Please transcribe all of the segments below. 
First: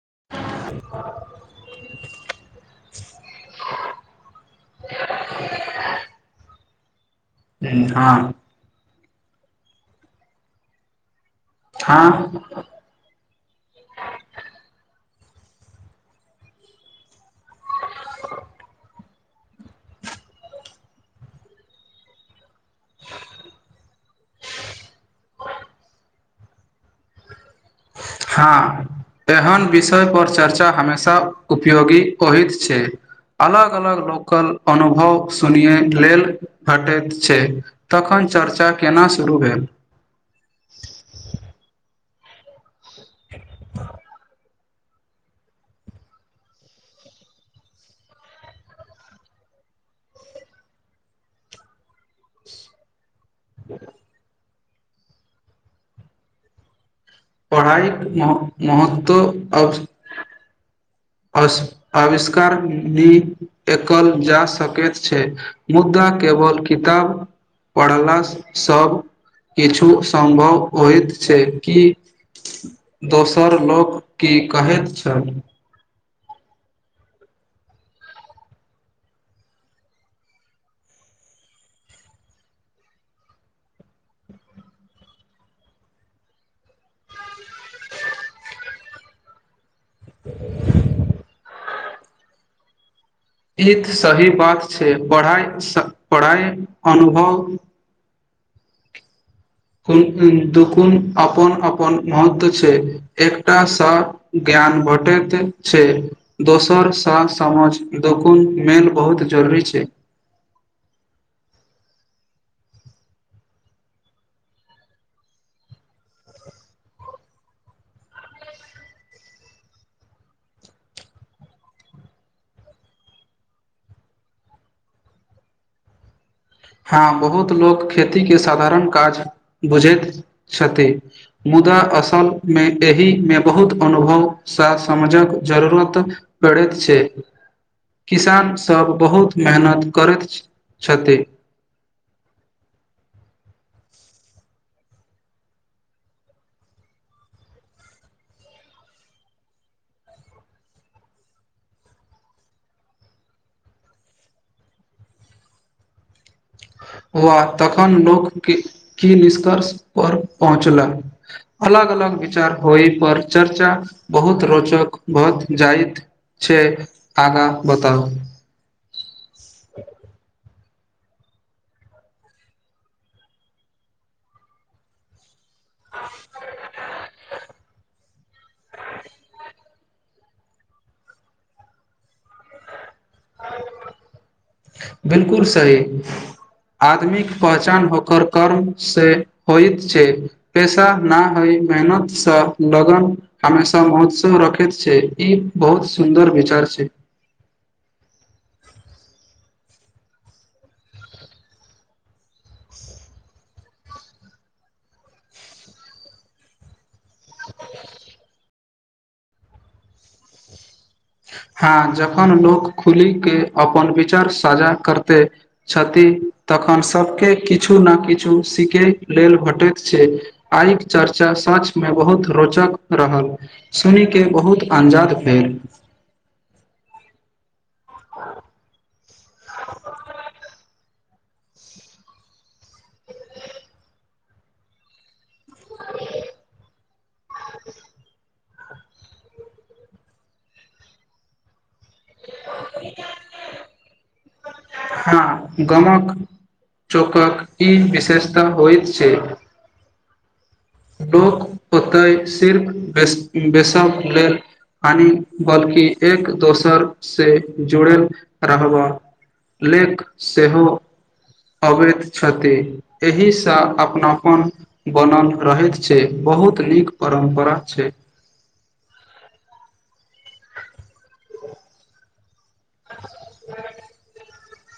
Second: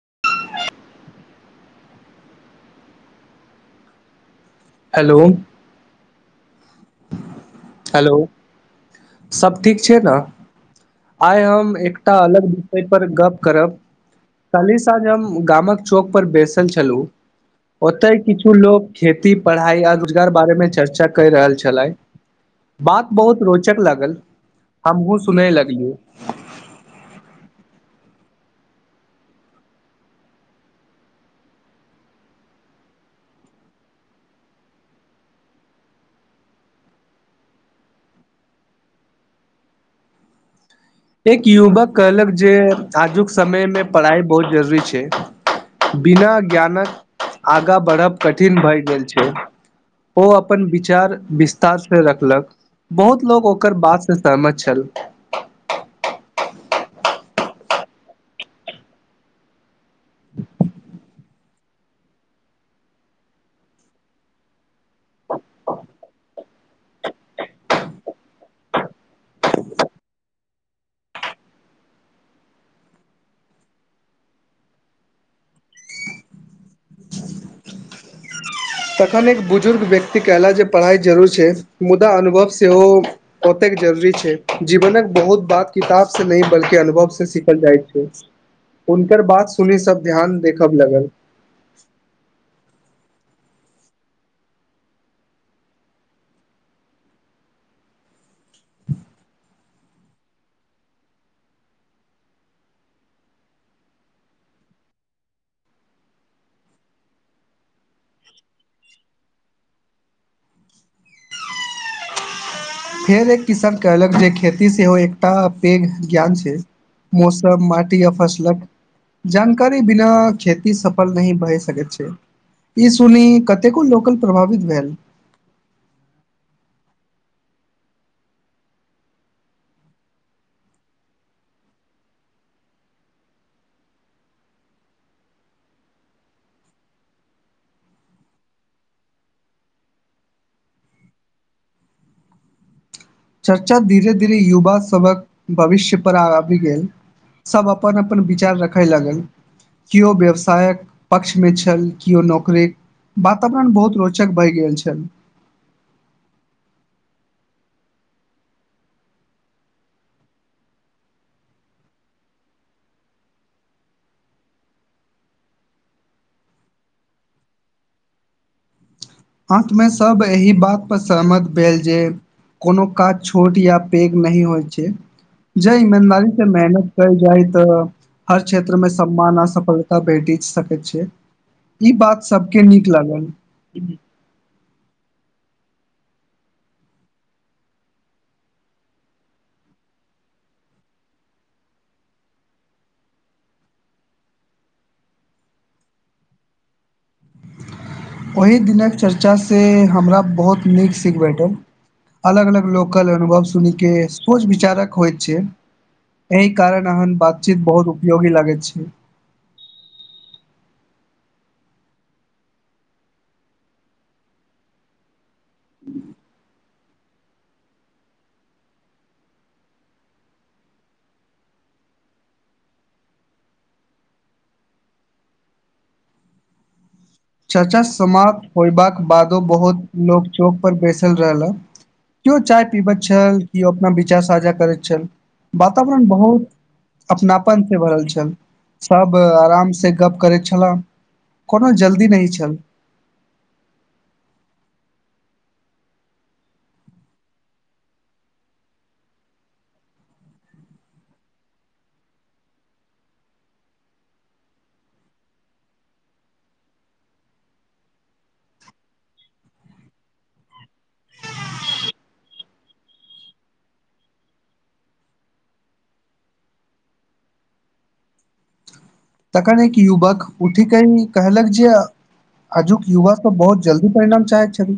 [inaudible] Hello हँ सभ ठीक छै न आइ हम एकटा हँ अलग विषय पर गप करब खाली साझ हम गामक चौक पर बैसल छलु ओतय किछु लोग खेती पढ़ाई आ रोजगार बारे में चर्चा कए रहल छले बात बहुत रो चक लागल हमहुँ सुनै लगलिय हँ एहन विषयपर चर्चा हमेशा उपयोगी होइत छै अलग अलग लोकल अनुभव सुनैय लेल भेटैत छै तखन चर्चा केना शुरू भेल एक युवक कहलक जे आजुक समय में पढ़ाई बहुत जरूरी बिना ज्ञानक आगा बढ़ब कठिन भए गेल छैय ओ अपन विचार विस्तार से रखलक बहुत लोग ओकर बात से सहम छल पढ़ाइके म महत्व अब अस आविष्कार नहि एकल जा सकैत छैय मुद्दा केवल किताब पढ़ला स सभ किछु सम्भव होइत छैय कि दोसर लोक की कहैत छल। तखन एक बुजुर्ग व्यक्ति कहला जे पढ़ाई जरूर छैय मुदा अनुभव सेहो ओतेक जरूरी छैय जीवनक बहुत बात किताब से नहि बल्कि अनुभव से सीखल जाइत छैय हुनकर बात सुनी सब ध्यान देखब लगल। ई त सही बात छैय पढ़ाइ पढ़ाइ अनुभव दुगुन अपन अपन महत्व छैय एकटा सा ज्ञान भेटैत छैय दोसर सा समझ दुगुन मेल बहुत जरूरी छैय। फेर एक किसान कहलक जे खेती सेहो एकटा पैघ ज्ञान छैय मौसम माटी या फसलक जानकारी बिना खेती सफल नही भय सकैत छैय ई सुनी कतेको लोकल प्रभावित भेल। हँ बहुत लोक खेती के साधारण काज बुझैत छथि मुदा असल मे एहि मे बहुत अनुभवसँ समझक जरूरत पड़ैत छैय किसान सब बहुत मेहनत करैत छथि। चर्चा धीरे धीरे युवा सभक भविष्य पर आबि गेल सभ अपन अपन विचार रखय लगल केओ व्यवसायक पक्षमे छल केओ नौकरी वातावरण बहुत रोचक भइ गेल छल। हआ तखन लोक की निष्कर्ष पर पहुँचला अलग अलग विचार होय पर चर्चा बहुत रोचक भ जाइत छैय आगाँ बताउ अंतमे सब एही बात पर सहमत भेल जे कोनो काज छोट या पैघ नह होइ छैय जहि में ईमानदारी से मेहनत कल जाय तऽ हर क्षेत्र मे सम्मान आ सफलता भेट सकैत छैय ई बात सबके नीक लागल बिलकुल सही आदमीक पहचान होकर कर्म से होइत छैय पैेशा न होइ मेहनतसँ लगन हमेशा महोत्सव रखैत छैय ई बहुत सुन्दर विचार छैय। ओहि दिनक चर्चाँ से हमरा बहुत नीक सीख भेटल अलग अलग लोकल अनुभव सुन कऽ सोच विचारक होइत छैय एहि कारण एहन बातचीत बहुत उपयोगी लागैत छैय। हँ जखन लोक खुली के अपन विचार साझा करते छथि तख कन सभकेँ किछु ने किछु सीखै लेल भेटैत छैय आइके चर्चा सचमे बहुत रोचक रहल सुनिके बहुत अनजाद भेल। चर्चा समाप्त होयबाक बादो बहुत लोक चौक पर बैसल रहल केओ चाय पीबैत छल केओ अपना विचार साझा करैत छल वातावरण बहुत अपनापन से भरल छल सब आराम से गप करैत छलाह कोनो जल्दी नहि छल हँ गमक चौकक ई विशेषता होइत छैय। लोक ओतहि सिर्फ बेस बेसक लेल हानि बल्कि एक दोसरसँ जुड़ल रहबह लेक सेहो अबैत छथि एहिसँ अपनापन बनल रहैत छैय बहुत नीक परम्परा छैय। अखन एक युवक उठ के कहलक जे आजुक युवा सब बहुत जल्दी परिणाम चाहैत छथि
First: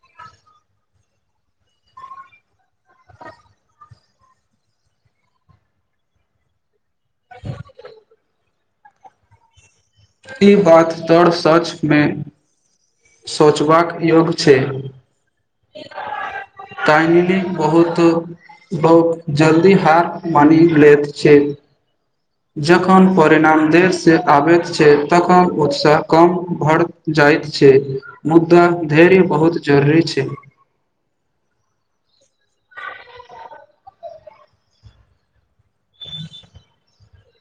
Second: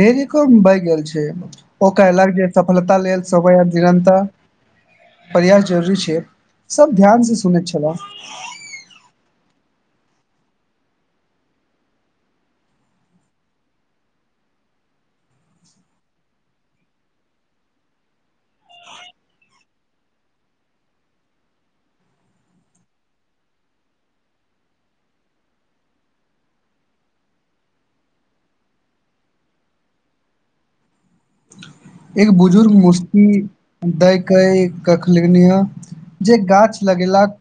धैर्य कम बए गेल छैय ओ कहलक जे सफलता लेल सबय निरंतर प्रयास जरुरी छैय। सब ध्यान से सुनैत छलहुँ। ई बात तर सच में सोचबाक योग छैय तइ बहुत बहु जल्दी हार मानि लैत छैय। जखन परिणाम देरसँ आबैत छैय तखन उत्साह कम भढ़ जाइत छैय मुद्दा धैर्य बहुत जरूरी छैय। एक बुजुर्ग मुस्ती दै क कखल जे गाछ लगेलाक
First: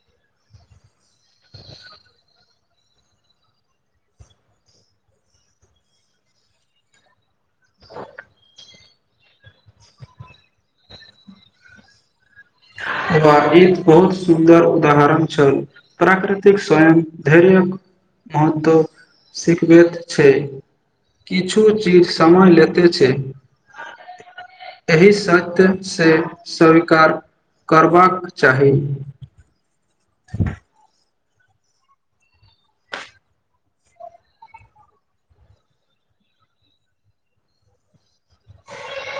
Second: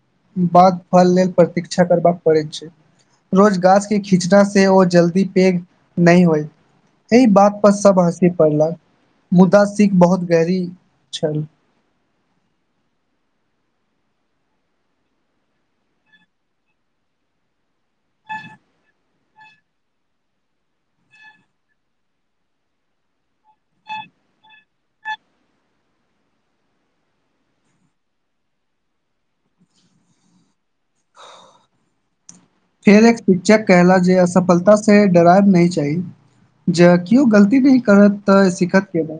बाद फल लेल प्रतीक्षा करबाका पड़ैत छैय रोज गाछ के खिचना से ओ जल्दी पैघ नहि होइ एहि बात प सब हाँसी पड़ला। मुदा सिख बहुत गहरी छल। ई बहुत सुन्दर उदाहरण छल प्राकृतिक स्वयं धैर्यक महत्व सिखब छैय किछु चीज समय लेते छैय एहि सत्य से सरिकार करबाक चाही फेर एक शिक्षक कहला जे असफलता से डरायब नहि चाही जे केओ गलती नहि करत त ऽ सिखत केना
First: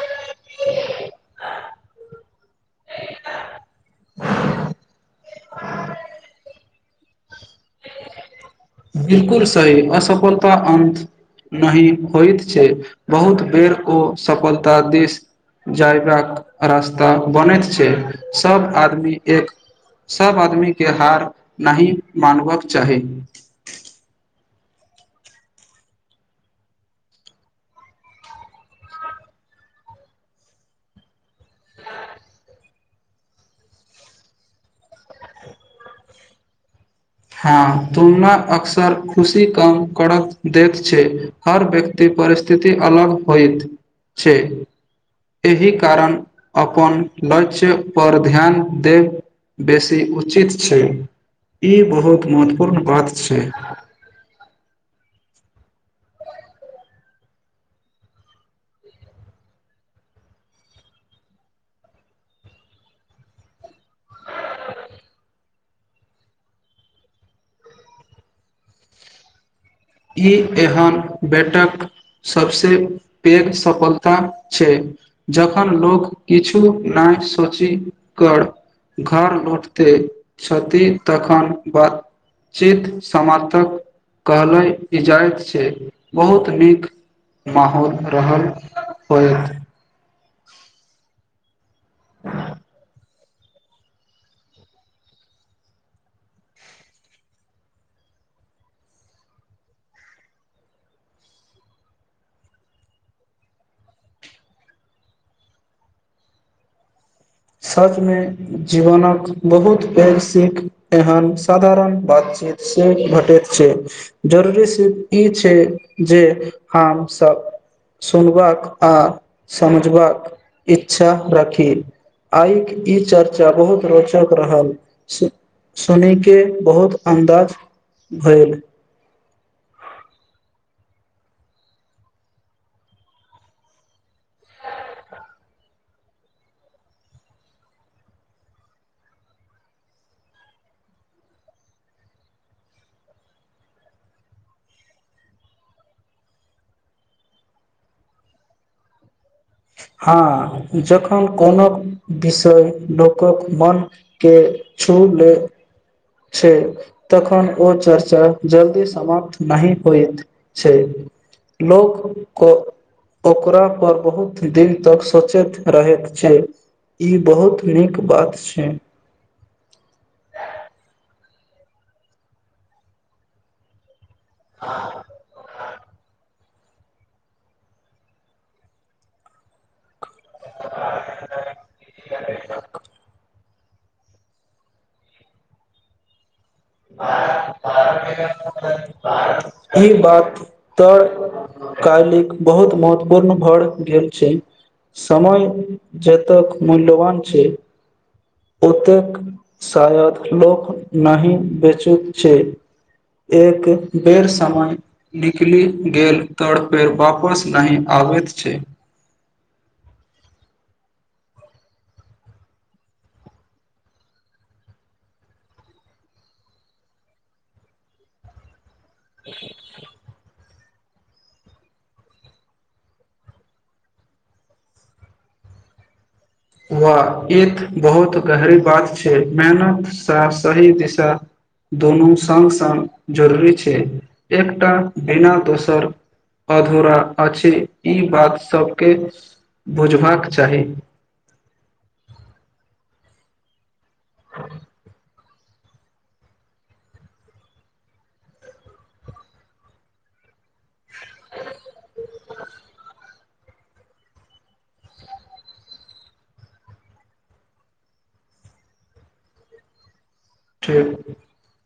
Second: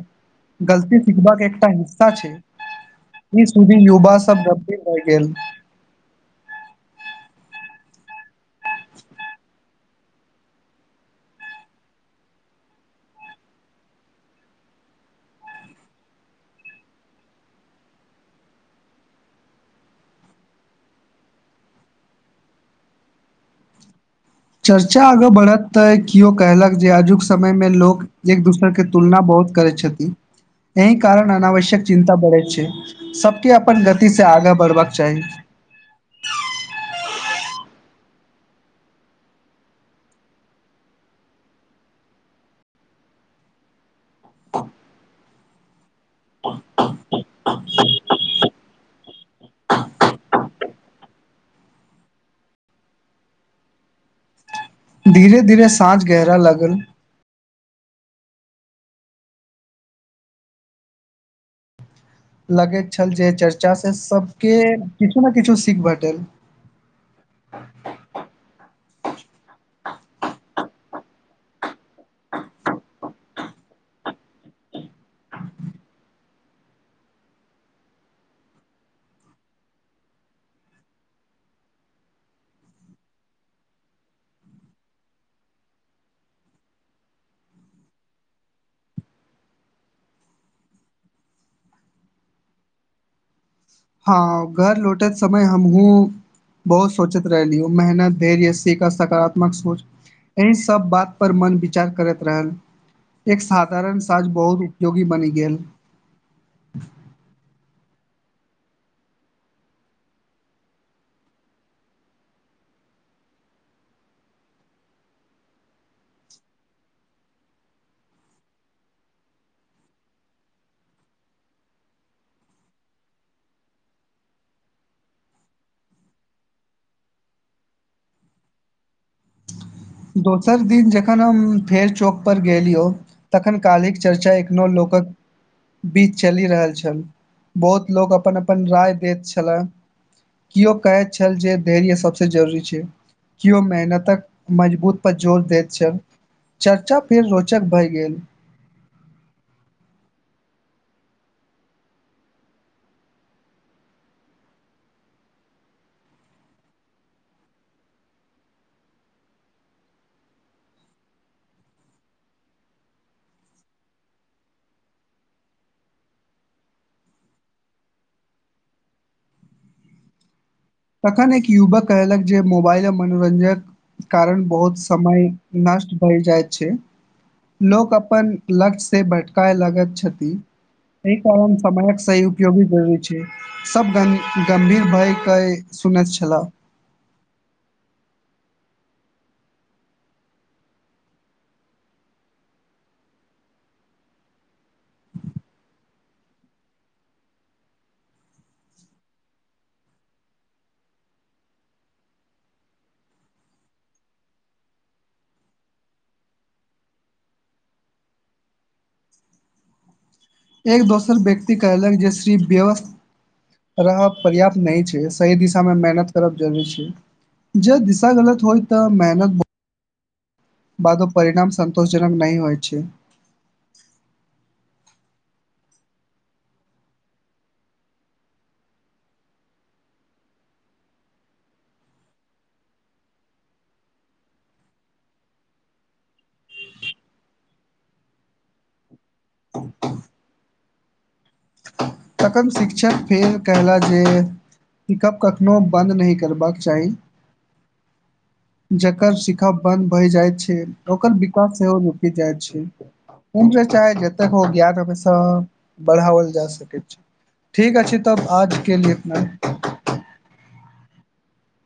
गलती सिखबाक एकटा हिस्सा छैय ई सुधी युवा सब गभीर रहि गेल। बिलकुल सही असफलता अन्त नहि होइत छैय बहुत बेर ओ सफलता दिस जयबाक रास्ता बनैत छैय सब आदमी एक सब आदमी के हार न मानवक चाही चर्चा आगाँ बढ़त तऽ केओ कहलक जे आजुक समयमे लोक एक दोसर के तुलना बहुत करैत छथिन एहि कारण अनावश्यक चिन्ता बढ़ैत छैय सबके अपन गतिसँ आगाँ बढ़बाक चाही। हँ तुलना अक्सर खुशी कम करय दैत छैय हर व्यक्ति परिस्थिति अलग होइत छैय। एहि कारण अपन लक्ष्यपर ध्यान देब बेसी उचित छैय ई बहुत महत्वपूर्ण बात छैय। धीरे धीरे साँझ गहरा लागल लगैत छल जे चर्चा से सबके किछु ने किछु सीख भेटल ई एहन बेटक सबस पैघ सफलता छै जखन लोक किछु नहि सोचि कर घर लौटते छथि तखन बातचित समर्थक कहलै इजायत छै बहुत नीक माहौल रहल होय ह हँ घर लौटैत समय हमहुूँ बहुत सोचैत रहलिय मेहनत धैर्य सीख आ सकारात्मक सोच एहि सब बात पर मन विचार करैत रहल एक साधारण साज बहुत उपयोगी बनि गेल सचमे जीवनक बहुत पैघ सीख एहन साधारण बातचीत से भेटैत छै जरूरी स ई छै जे हमसभ सुनबाक आ समझबाक इच्छा रखी आइके ई चर्चा बहुत रोचक रहल सु सुने बहुत अन्दाज भेल दोसर दिन जखन हम फेर चौक पर गेलियौ तखन काल्हि चर्चा एखनो लोकक बीच चलि रहल छल बहुत लोक अपन अपन राय दैत छलह केओ कहैत छल जे धैर्य सभस जरूरी छै केओ मेहनतक मजबूत पर जोर देैत छल चर्चा फेर रोचक भए गेल हँ जखन कोनो विषय लोकक मोनके छू ले छै तखन ओ चर्चा जल्दी समाप्त नहि होइत छै लोक ओकरा पर बहुत दिन तक सोचैत रहैत छै ई बहुत नीक बात छै तखन एक युवक कहलक जे मोबाइल मनोरञ्जक कारण बहुत समय नष्ट भए जाय छै लोक अपन लक्ष्य से भटकए लगैत छथिन एहि कारण समयक सही उपयोगी जरुरी छै सब गम गम्भीर भयके सुनैत छला ई बात तऽ कालिक बहुत महत्वपूर्ण भए गेल छै समय जतक मूल्यवान छै ओतेक शायद लोक नहि बेचैत छै एक बेर समय निकलि गेल तर पेर वापस नहि आबैत छै एक दोसर व्यक्ति कहलक जे श्री व्यव रहब पर्याप्त नहि छै सही दिशा मे मेहनत करब जरूरी छै जे दिशा गलत होय तऽ मेहनत बहु बादो परिणाम संतोषजनक नहि होइ छै वा ई त बहुत गहरी बात छै मेहनतसँ सही दिशा दुनू संग संग जरूरी छै एकटा बिना दोसर अधूरा अछि ई बात सभके बुझबाक चाही तखन शिक्षक फेल कयलन जे पिकअप कखनो बन्द नहि करबाक चाही जकर शिखा बंद भय जाय छै ओकर विकास सेहो रुकि जाय छै उम्र चाहे जतक ओ ज्ञान हमेशा बढ़ाओल जा सकैय ठीके अछि तब आज क लिए इतना ही [inaudible]